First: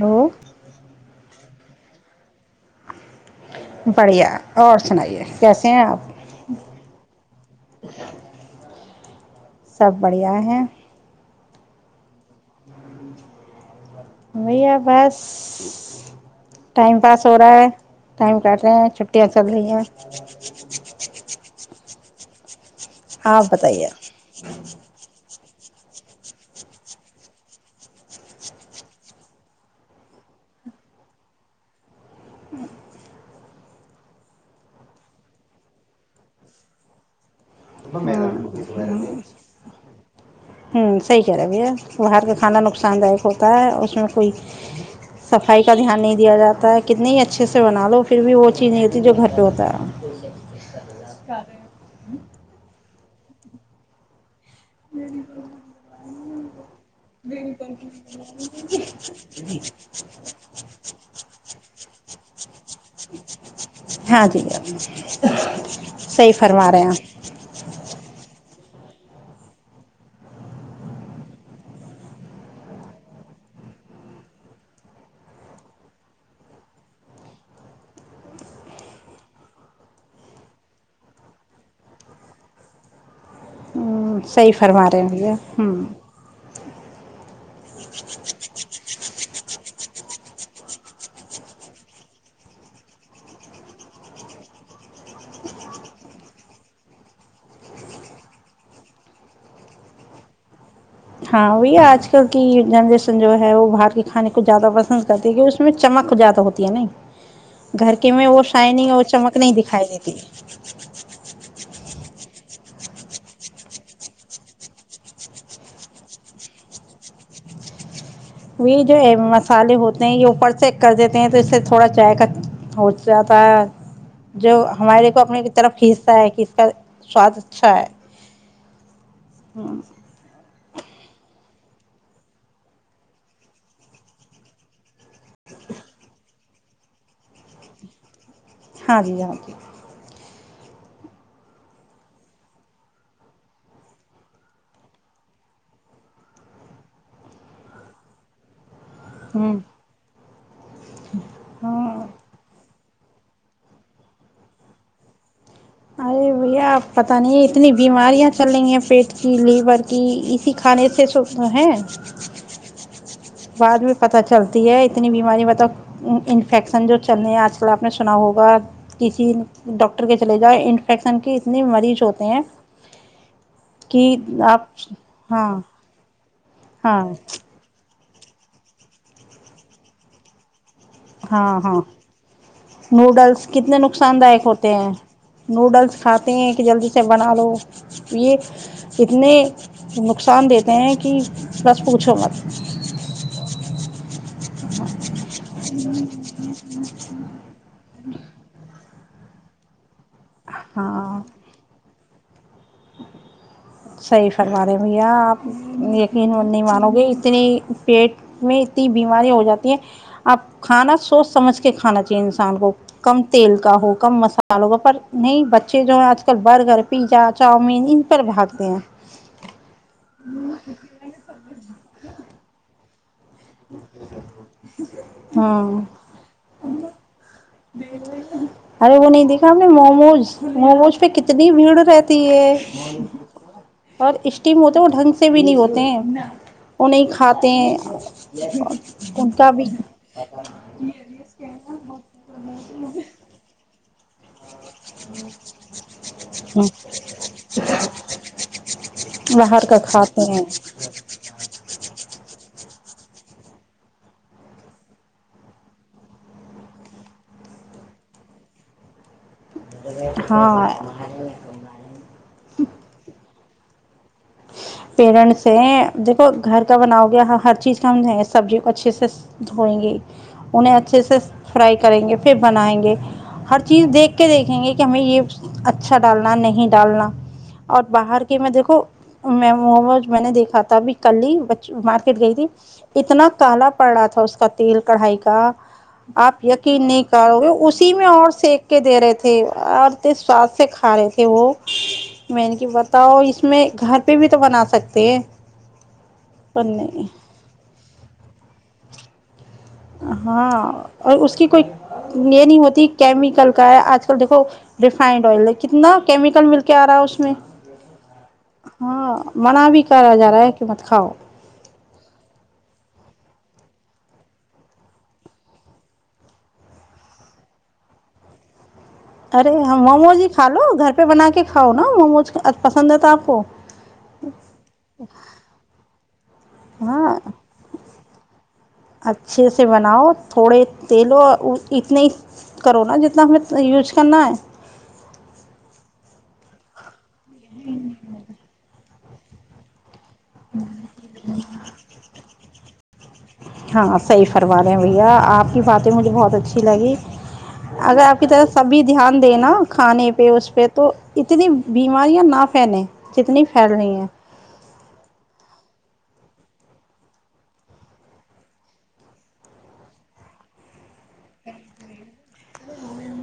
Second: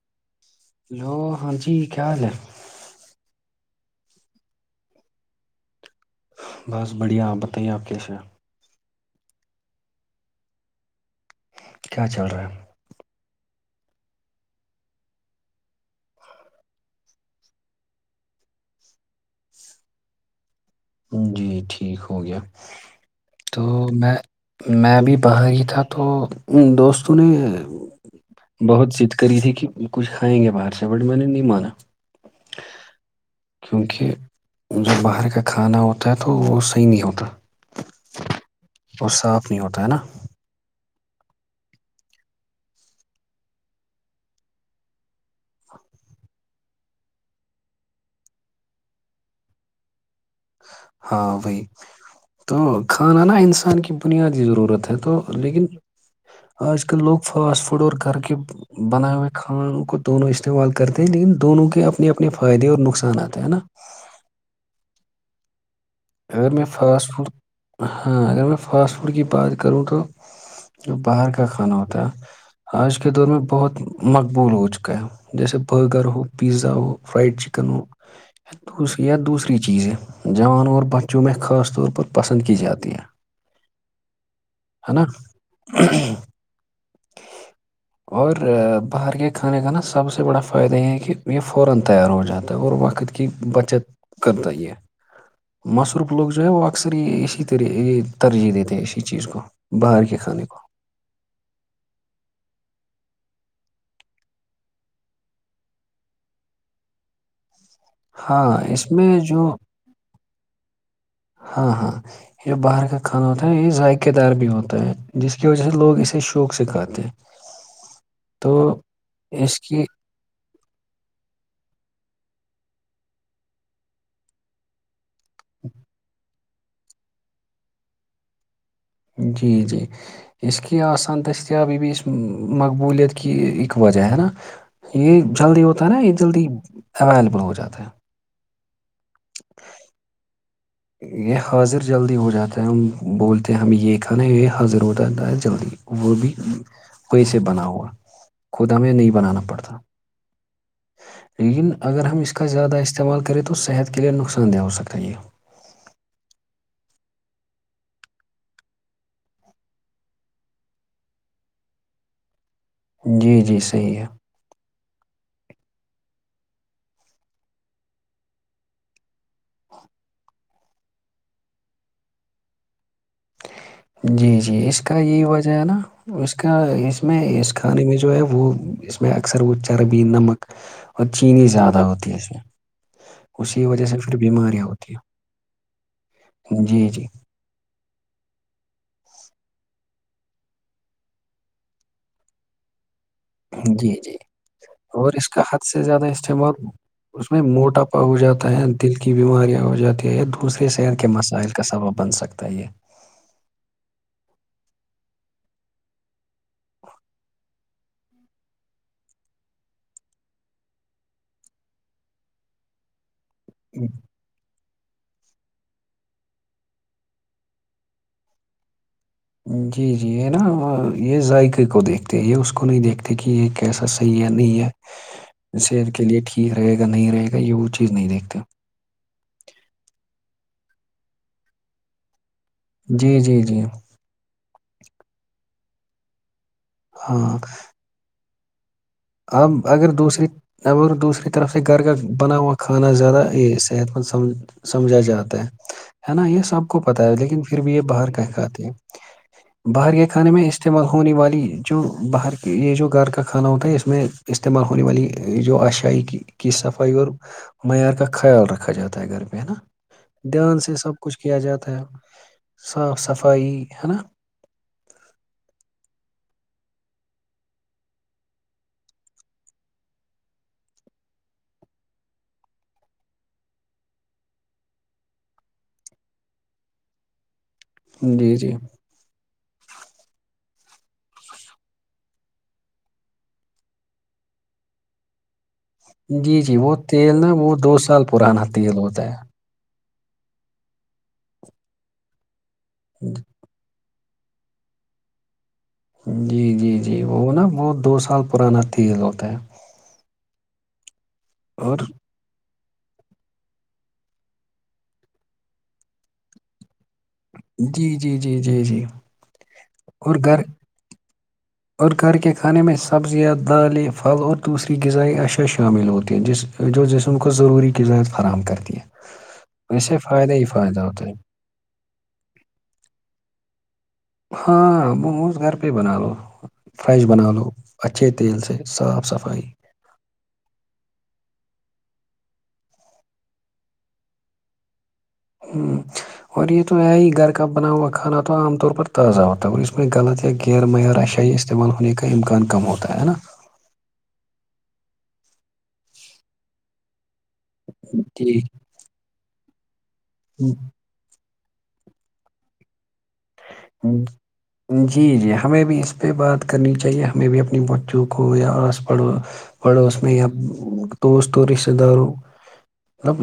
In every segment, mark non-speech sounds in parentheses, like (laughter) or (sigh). Hello hello ہاں ج کیا حال ہے بڑھیا اور سنائیے کیسے ہیں آپ بس بڑھیا آپ بتائیے آپ کیس ہیں سب بڑھیا ہیں کیا چل رہا ہے؟ بھیا بس ٹائم پاس ہو رہا ہے ٹائم کاٹ رہے ہیں چھٹیاں چل رہی ہیں جی ٹھیک ٹھیک ہو گیا آپ تو بتائیے میں میں بھی باہر ہی تھا تو دوستوں نے بہت ضد کری تھی کہ کچھ کھائیں گے باہر سے بٹ میں نے نہیں مانا کیونکہ جب باہر کا کھانا ہوتا ہے تو وہ صحیح نہیں ہوتا اور صاف نہیں ہوتا ہے نا ہوں صحیح کر رہے بھیا باہر کا کھانا نقصان داک ہوتا ہے اس میں کوئی صفائی کا دھیان نہیں دیا جاتا ہے کتنے ہی اچھے سے بنا لو پھر بھی وہ چیز نہیں ہوتی جو گھر پہ ہوتا ہے ہاں وہی تو کھانا نا انسان کی بنیاد کی ضرورت ہے تو لیکن آج کل لوگ فاسٹ فوڈ اور گھر کے بنائے ہوئے کھانوں کو دونوں استعمال کرتے ہیں لیکن دونوں کے اپنے اپنے فائدے اور ہاں ٹھیک نقصانات ہیں ہے نا بہار کی اوج عا رہی ہے اگر میں فاسٹ فوڈ ہاں اگر میں فاسٹ فوڈ کی بات کروں تو جو باہر کا کھانا ہوتا ہے آج کے دور میں بہت مقبول ہو چکا ہے جیسے برگر ہو پیزا ہو فرائڈ چکن ہویا دوس یا دوسری چیزیں جوان اورور بچوں میں خاص طور پر پسند کی جاتی ہے آپ صحیح فرما ہے رہے ہیںے ہوں نا اور باہر کے سب سے بڑا فائدہ یہ ہے کہ یہ فورا تیار ہو جاتا ہے اور وقت کی بچت کرتا ہی ہے مصروف لوگ جو ہیں وہ اکثری اسی طرح ترجیح دیتے ہیں اسی چیز کو باہر کے کھانے کو ہاں وہی آج کل کی جنریشن جو ہے وہ باہر کے کھانے کو زیادہ پسند کرتی ہے کی اس میں چمک زیادہ ہوتی ہے نہیں گھر کے میں وہ ہاں اس شائننگ اور میں چمک نہیں جو دکھائی دیتی ہاں ہاں یہ جو باہر کا کھانا ہوتا ہے یہ ذائقے دار بھی ہوتا ہے جس کی وجہ سے لوگ اسے شوق سے کھاتے ہیں تو وہ جو اس مسالے کی ہوتے ہیں یہ اوپر چیک کر دیتے ہیں تو اس سے تھوڑا چائے کا ہو جاتا ہے جو ہمارے اپنی کی طرف کھینتا ہے ک کا سواد اچھا ہے جی جی اس کی کہ آسان دستیاب یہ بھی اس مقبولیت کی اک وجہ ہے نا یہ جلدی ہوتا ہے نا یہ جلدی اویلیبل ہو جاتا ہے ہاں جی ہاں جی یہ حاضر جلدی ہو جاتا ہے ہم بولتے ہیں ہمیں یہ کھانا ہے یہ حاضر ہو جاتا ہے جلدی وہ بھی کوی سےے بنا ہوا خود ہمیں نہیں بنانا ہوں پڑتا لیکن اگر ہاں ہم اس کا زیادہ اس استعمال کرے تو صحت کے لیے نقصان دہ ہو سکتا یہ ارے بھیا آپ پت نہیں ہے اتنی بیماریاں چل رہی ہیں پیٹ کی لیور کی اسی کھانے سے س ہے جی جی بعد میں صحیح ہے پت چلتی ہے اتنی بیماری ب تک انفیکشن جو چلنے ہیں آج کل آپ نے سنا ہوگا کسی ڈاکٹر کے چلے ج انفیکشن کی اتنے مریض ہوتے ہیں کہ جی جی آپ اس کا یہی ہاں وجہ ہے نا اس اس کا ہاں اس میں اس کھانے میں جو ہے وہ اس میں اکثر وہ چربی نمک اور چینی ہاں زیادہ ہاں ہوتی ہے اس میں نوڈلس اسی کتنے وجہ سے نقصان پھر دائک بیماریاں ہوتے ہیں ہوتی نوڈلس کھاتے ہیں کہ جی جلدی سے جی بنا لو یہ اتنے نقصان دیتے ہیں کہ بس پوچھو مت جی جی اور اس اس کا حد سے زیادہ استعمال اس میں موٹا ہو جاتا ہے دل کی بیماریاں ہو جاتی یہ دوسرے صحیر کے ہاں مسائل کا سبب بن سکتے ہیں تیے صحیح فرما رہے بھیا آپ یقین نہیں مانو گے اتنی پیٹ میں اتنی بیمارییا ہو جاتی ہیں آپ کھانا سوچ سمجھ کے کھانا چاہیے انسان کو کم تیل کا ہو کم مسالوں کا پر نہیں بچے جو ہیں آج کل برگرھر پی جات چاؤمین ان پر بھاگتے ہیں جی جی یہ نا یہ ذائقے کو دیکھتے یہ اس کو نہیں دیکھتے کہ یہ کیسا صحیح ہے نہیں ہے ہاں صحت کے لیے ٹھیک رہے گا نہیں رہے گا یہ وہ چیز نہیں دیکھتے ارے وہ اس پہ کتنی بھیڑ رہتی ہے جی جی جی اور اس ہوتے ہیں وہ ڈھنگ سے بھی نہیں ہوتے ہیں ان نہیں ہاں کھاتاتے جی اب اگر دوسری ا دوسری طرف سے گھر کا بنا ہوا کھانا زیادہ یہ صحت مند سمجھ سمجھا جاتا ہے ہے نا یہ سب کو پتہ ہے لیکن پھر بھی یہ باہر کیا کھاتی ہے کا باہر کے کھانے کھاتے ہیں میں استعمال ہونے والی جو باہر کے یہ جو گھر کا ھان ہو اس میں استعمال ہونے والی جو آاشائی کی کی صفائی اور معیار کا خیال رکھا جاتا ہے گھر میں ہے نا دھیان ہاں سے سب کچھ کیا جاتا ہے صاف صفائی ہے نا پیرنٹس ہیں دیکھو گھر کا بناؤ گیا ہر چیز کا ہم سبزی کو اچھے سے دھوئیں گے انہیں اچھے سے فرائی کریں گے پھر بنائیں گے ہر چیز دیکھ کے دیکھیں گے کہ ہمیں یہ اچھا ڈالنا نہیں ڈالنا اور باہر جی کے میں جی دیکھو وہ میں نے دیکھا تھا ابھی کل ہی مارکیٹ گئی تھی اتنا کالا پڑ رہا تھا اس کا تیل کڑھائی کا جی آپ جی وہ یقین نہیں تیل کر نا رہو گے وہ دو اسی سال میں اور پرانا سینک تیل کے دے ہوتا رہے تھے اور انے سواد سے کھا رہے تھے وہ میں نے کہ بتاؤ اس میں گ بھی تو بنا سکتے ہیں جی پر جی جی نہیں وہ نا بت دو سال پرانا تھی وہ تو ہاں اور اس کی کوئی اور یہ نہیں ہوتی کیمیکل کا ہے آج کل دیکو ریفائنڈ آئل ہے کتنا کیمیکل ملتا کیا رہا اس میں جی جی جی جی جی ہاں منع بھی کرا اور جا گھر رہا ہے کہ مت کھاؤ اور گھر کے کھانے میں سبزیاں دالیں پھل اور دوسری غذائی اشیاء شامل ہوتی ہے جس جو جسم کو ضروری غذائیں فراہم کرتی ہیں ارے موموز ہی کھا لو گھر پہ ہوتا ہے بنا کے کھاؤ نا موموز پسند ہے تو آپ کو ہاں ب گھر پ بنو ہاں صاف صفائی اچھے سے بناؤ تھوڑے تیلوں اتنے ہی کرو نا جتنا ہمیں یوز کرنا ہے ہ اور یہ تو ہے ہی گھر ک بنا ہوا کھا تو عام طور پر تازہ ہوت ا وہ اس م میں غلط غیر معیارہ شاہ یہ استعمال ہونے کا امکان کم ہوا ہے نا ہاں صحیح فرما رہے ہیں بھیا آپ کی باتیں مجھے بہت اچھی لگی اگر آپ کی طرف سبھی دھیان دے نا کھانے پہ اس پہ ٹھیک تو اتنی بیماریاں نہ پھیلیں جتنی پھیل رہی ہیں جی جی ہمیں بھی اس پہ بات کرنی چاہیے ہمیں بھی اپنی بچوں کو یا آس پ پڑوس میں یا دوست اور رشتے داروں مطلب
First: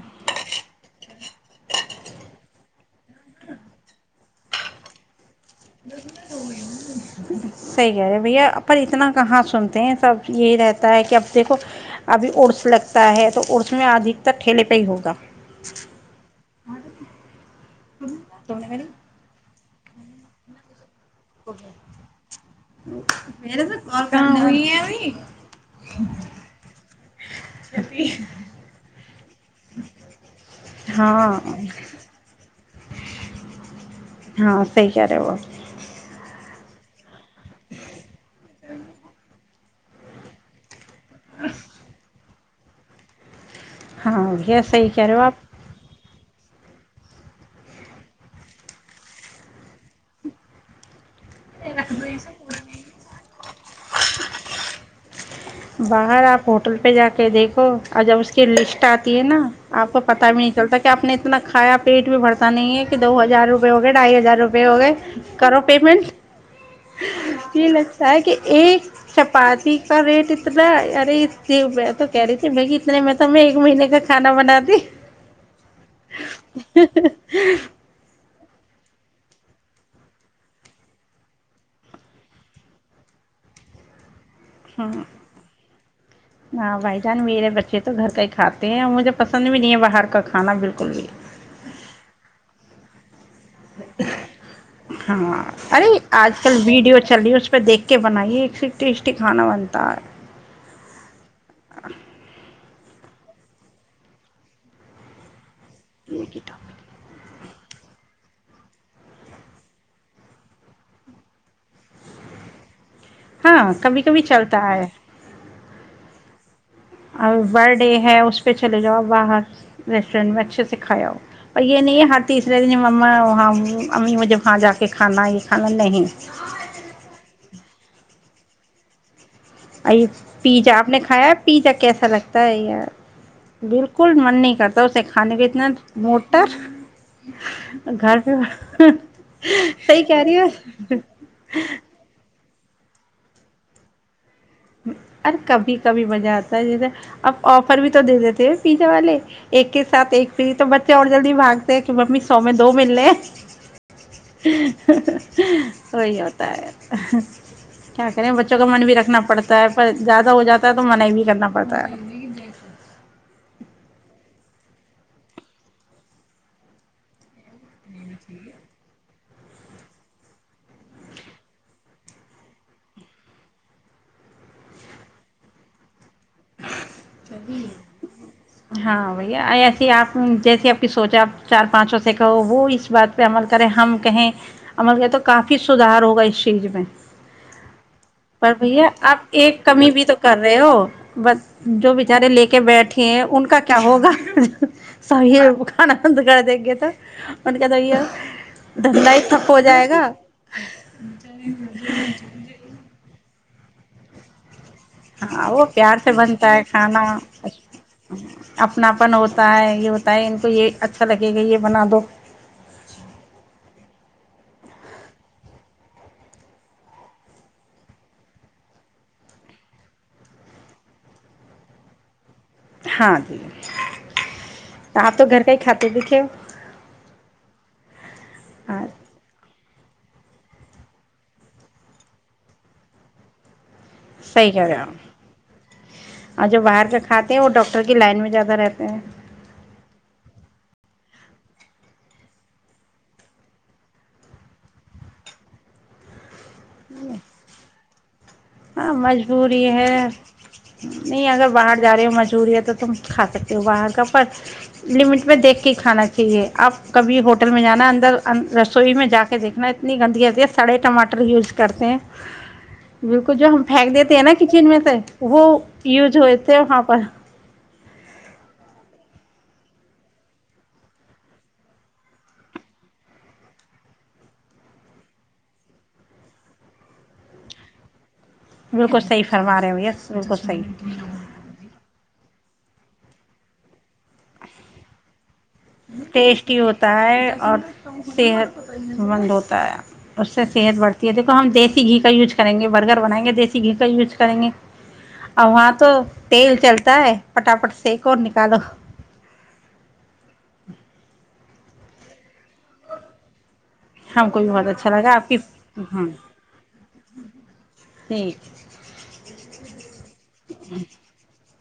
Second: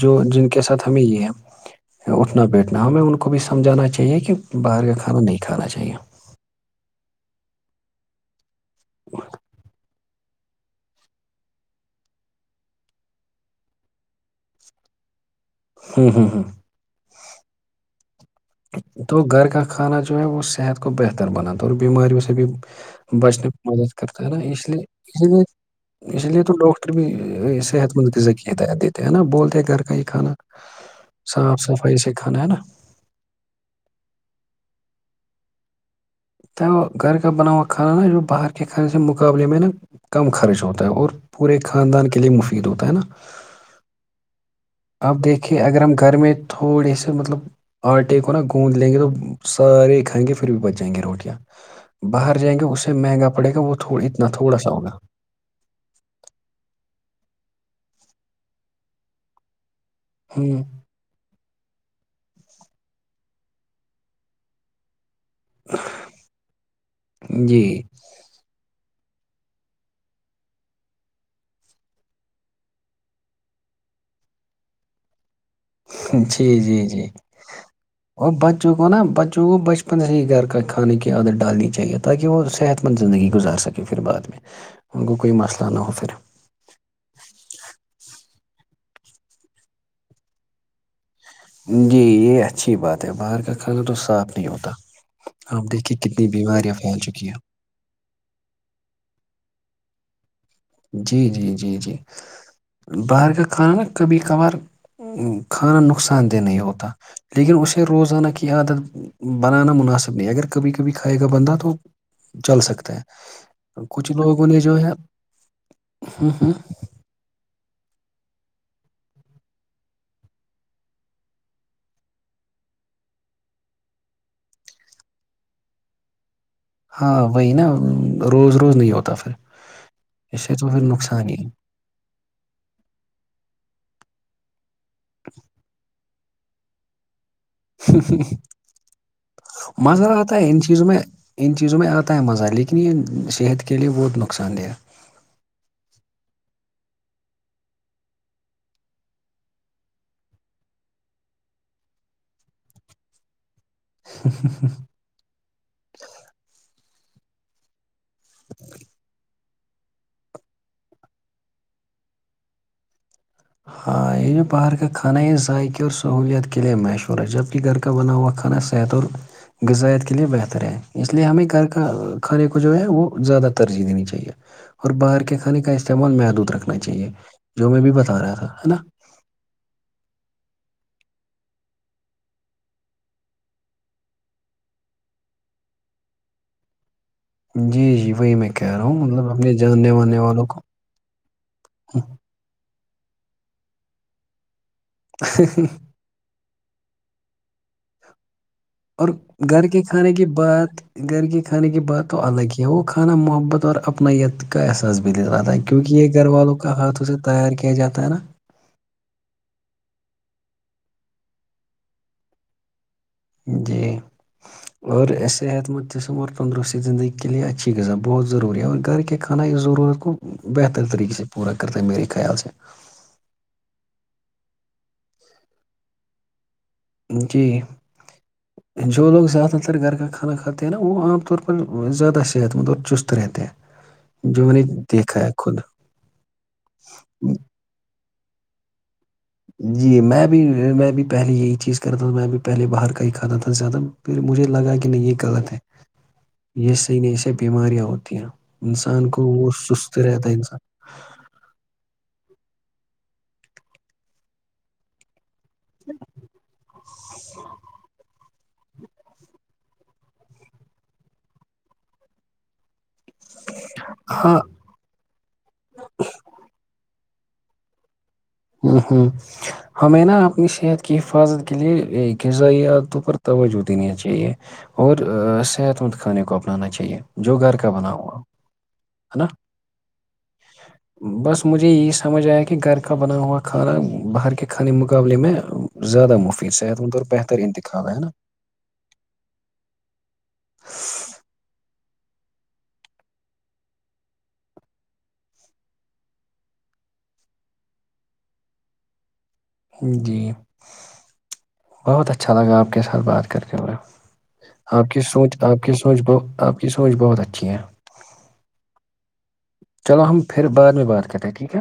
جو جن کے ساتھ ہمیں یہ ہے اٹھنا بیٹھنا ہمیں ان کو بھی سمجھانا چاہیے کہ باہر کا کھانا نہیں کھانا چاہیے سحی کہہ رہے بھیا پر اتنا کہاں سنتے ہیں سب یہی رہتا ہے کہ اب دیکھو ابھی ارس لگتا ہے تو ارس میں ادھک تر ٹھیلے پہ ہی ہوگا ہاں ہاں ہاں تو گھر کا کھانا جو ہے وہ صحت کا کو بہتر بناتا اور بیماریوں سے بھی بچنے میرے میں سے مدد کال کرتا ہے نا کرنے اس والی ہیں لیے ابھی اسی لیے اسی لیے تو ڈاکٹر بھی صحت مند ذکی ہدایت دیتے ہیں ہے نا بولتے گھر کا ہی کھانا ہاں صاف صفائی سے کھانا ہے نا ہاں سی کر رہ ہے ب گھر کا بنااوا کانا نا جو باہر کے ک خانے سے مقابلے میں نا کم خرچ ہو اور پورے خاندان کے لیے مشکل پ ر ہوتا ہے نا ہاں یہ اب دیکھے اگر ہم گھر میں تھوڑے سے مطلب آٹے کو نا گوند لیں گے تو سارے کھائیں گے پھر بھی بچائیں گے روٹیاں باہر جائیں گے اس سے مہنگا پڑے گا وہ اتنا تھوڑا سا ہوگا باہر آپ ہوٹل پہ جا کے دیکھو اور جب اس کی لسٹ آتی ہے نا آپ کو پت بھی نہیں ہ چلتا کہ آپ نے اتنا کھایا پیٹ بھی بھرتا نہیں ہے کہ دو ہزار ہزار روپئے ہو گئے ڈھائی ہزار روپئے ہو گئے کرو پیمنٹ جی یہ لگتا ہے کہ ایک چپاتی کا ریٹنا مطلب ارے ات تو کہہ رہی تھی بھائی اتنے میں تو میں ایک مہینے کا کھانا بنا دی جی جی جی اور بچوں کو نا بچوں کو بچپن سے ہی گھر کا کھانے کی عادت ڈالنی چاہیے تاکہ وہ صحت مند زندگی گزار سکے پھر بعد میں ہ ان کو کوئی مسئلہ نہ ہو پھر ہاں بھائی جان میرے بچے تو گھر کا ہی کھاتے مجھے پسند بھی نہیں ہے باہر کا کھانا بالکل بھی جی یہ اچھی بات ہے باہر کے ہاں آپ ارے دیکھیے کتنی آج کل بیماریاں پھیل ویڈیو چل چکی رہی اس پہ دیکھ کے بنائیے ایک سے ٹیسٹی کھانا بنتا ہے جی جی جی جی باہر کا کھانان نا کبھی کبھار کھانا نقصان دہ ہے نہیں ہوتا لیکن اسے روزانہ کی عادت بنانا مناسب نہیں اگر کبھی کبھی کھائے گا بندہ تو چل سکتا ہے ہاں کبھی کچھ کبھی لوگوں نے چلتا جو ہے ہوں ہوں اور بر ڈے ہے اس پہ چلے جاؤ آب باہر ریسٹورینٹ میں اچھے سے کھایا ہوؤ پر یہ نہیں ہے ہر تیسرے دن ما وہاں امی مجھے وہاں جا کے کھانا ہے یہ کھانا نہیں ہاں وہی نا روز روز نہیں ہوتا پھر ا اس سے تو پیزا پھر آپ نے نقصان کھایا ہی ہے۔ پیزا کیسا لگتا ہے یار بالکل من نہیں تو سے کھانے بھی اتنا مو کتر (unintelligible) صحیح مزہ کہہ آتا رہی ہو ہے ان چیزوں میں ان چیزوں میں آتا ہے مزہ لیکن اتنی صحت کے لیے بہت نق اورر کبھی کبھی بجہات اب آفر بھی تو دے دیتے ہیں پیزا والے ایک کے ساتھ ایک پی تو بچے اور جلدی بھاگتے کہ ممی سو میں دو مل لے سہی وہی ہوتا ہے کیا کریں بچوں کا من بھی رکھنا پڑتا ہوتا پر زیادہ ہو جاتا ہے تو منع بھی کرنا پڑتا ہے ہاں یہ جو باہر کا کھانا یہ ذائقے اور سہوولت کے لے مشہور ہے جبکہ گھر کا بنا ہوا کھانا صحت اور غذائیت کے لئے بہتر ہے اس لیے ہمیں گھر کا کھانے کو جو ہے وہ زیادہ ترجیح دینی چاہیے اور باہر کے کھانے کا استعمال م دھ رکھنا چاہیے جو میں بھی بتا رہا ہے نا ہاں بھیا ایسے آپ جیسے آپ کی سوچ آپ چار پانچوں سے کہو وہ اس بات پہ عمل کریں ہم کہیں عمل کریں تو کافی سدھار ہوگا اس چیز میں جی جی وہی میں پر کہہ رہا بھیا ہوں مطلب اپنے جاننے والاننے والوں کو ب جو بیچارے لے کے بیٹھ کہ ان کا کیا ہوگا سو آانند کر د تو ان کے دو یہ یہ اور گھر کے کھانے کی بات گھر کے کھانے کی بات تو الگ ہی ہے وہ کھانا محبت طار اپنت ہاں وہ پیار سے بنتا ہے کا کھانا ہاتھوں سے تیار کیا جاتا ہے نا اپناپن ہوتا ہے یہ ہوتا ہے ان کو یہ اچھا لگے گا یہ بنا دو جی اور صحت مند قسم اور تندرستی زندگی کے لے اچھی غذا بہت ضروری ہے اور گھر کے کھانا اس ضرورت کو بہتر طریقے سے پورا کرتا ہے میرے خیال سے ہاں جی آپ تو گھر کا ہی کھاتے د تھے ہو جی جو لوگ زیاد بتر گھر کا کھانا کھاتے ہیں نا وہ عام طور پر زیادہ صحت مند اور چست رہتے ہیں جو صحیح میں نے کیا گا دیکھا ہے خود اور جو باہر کے کھاتے ہیں وہ ڈاکٹر کی لائن میں زیادہ رہتے ہیں جی میں بھی میں بھی پہلے یہی چیز کرا تھا میں بھی پہلے باہر کا ہی کھاتا تھا زیادہ پھر مجھے لگا کہ نہیں یہ غلط ہے یہی س نی اس بیماریا آت ت (inaudible) ہاں مجبوری ہے انسان نہیں اگر باہر جا رہے ہو مجبوری ہے تو تم کھا سکتے ہو باہر کا پر لمٹ میں دیکھ کے ہی کھانا چاہیے آپ کبھی ہوٹل میں جانا اندر رسوئی میں جا کے دیکھنا اتنی گندگی ہے سڑے ٹماٹر یوز کرتے ہیں کو جو ہم پھینک دیتے ہیں نا ہاں کچن میں سے وہ یوز ہوئے تھے وہاں پر ہ ہوں ہمیں نا اپنی صحت کی حفاظت کے لیے غذائیت پر توجہ دینی چاہیے اور صحت مند کھانے کو اپنانا چاہیے جو گھر کا بنا ہوا بالکل ہے صحی نا فرما رہے ہو یس بالکل صحی بس مجھے یہی سمجھ آیا کہ گھر کاب بنا ہوا کھانہ بہر کے خانے مقابلے میں زیادہ مفید ٹیسٹی صحت ہوتا مند اور ہے بہتر اور انتخاب ہے نا صحت مند ہوتا ہے اس سے صحت بڑھتی ہے دیکھو ہم دیکھ دیسی گھی کا یوز کریں گے برگر بنائیں گے دیسی گھی کا یوز کریں گے اور وہاں تو تیل چلتا ہے پٹاپٹ سیک اور نکالو جی بہت اچھا لگا آپ کے ساتھ بات کریں ہم کو بھی بہت آپ اچھا کی لگا سوچ آپ کی سوچ ہاں ب آپ کی سوچ بہت اچھی ہے ٹھیک چلو ہم پھر بعد میں بات کر رہے ہیں ٹھیک ہے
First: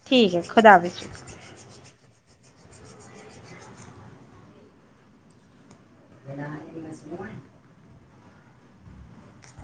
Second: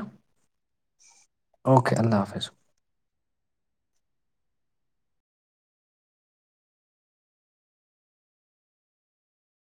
اوکے اللہ حافظ س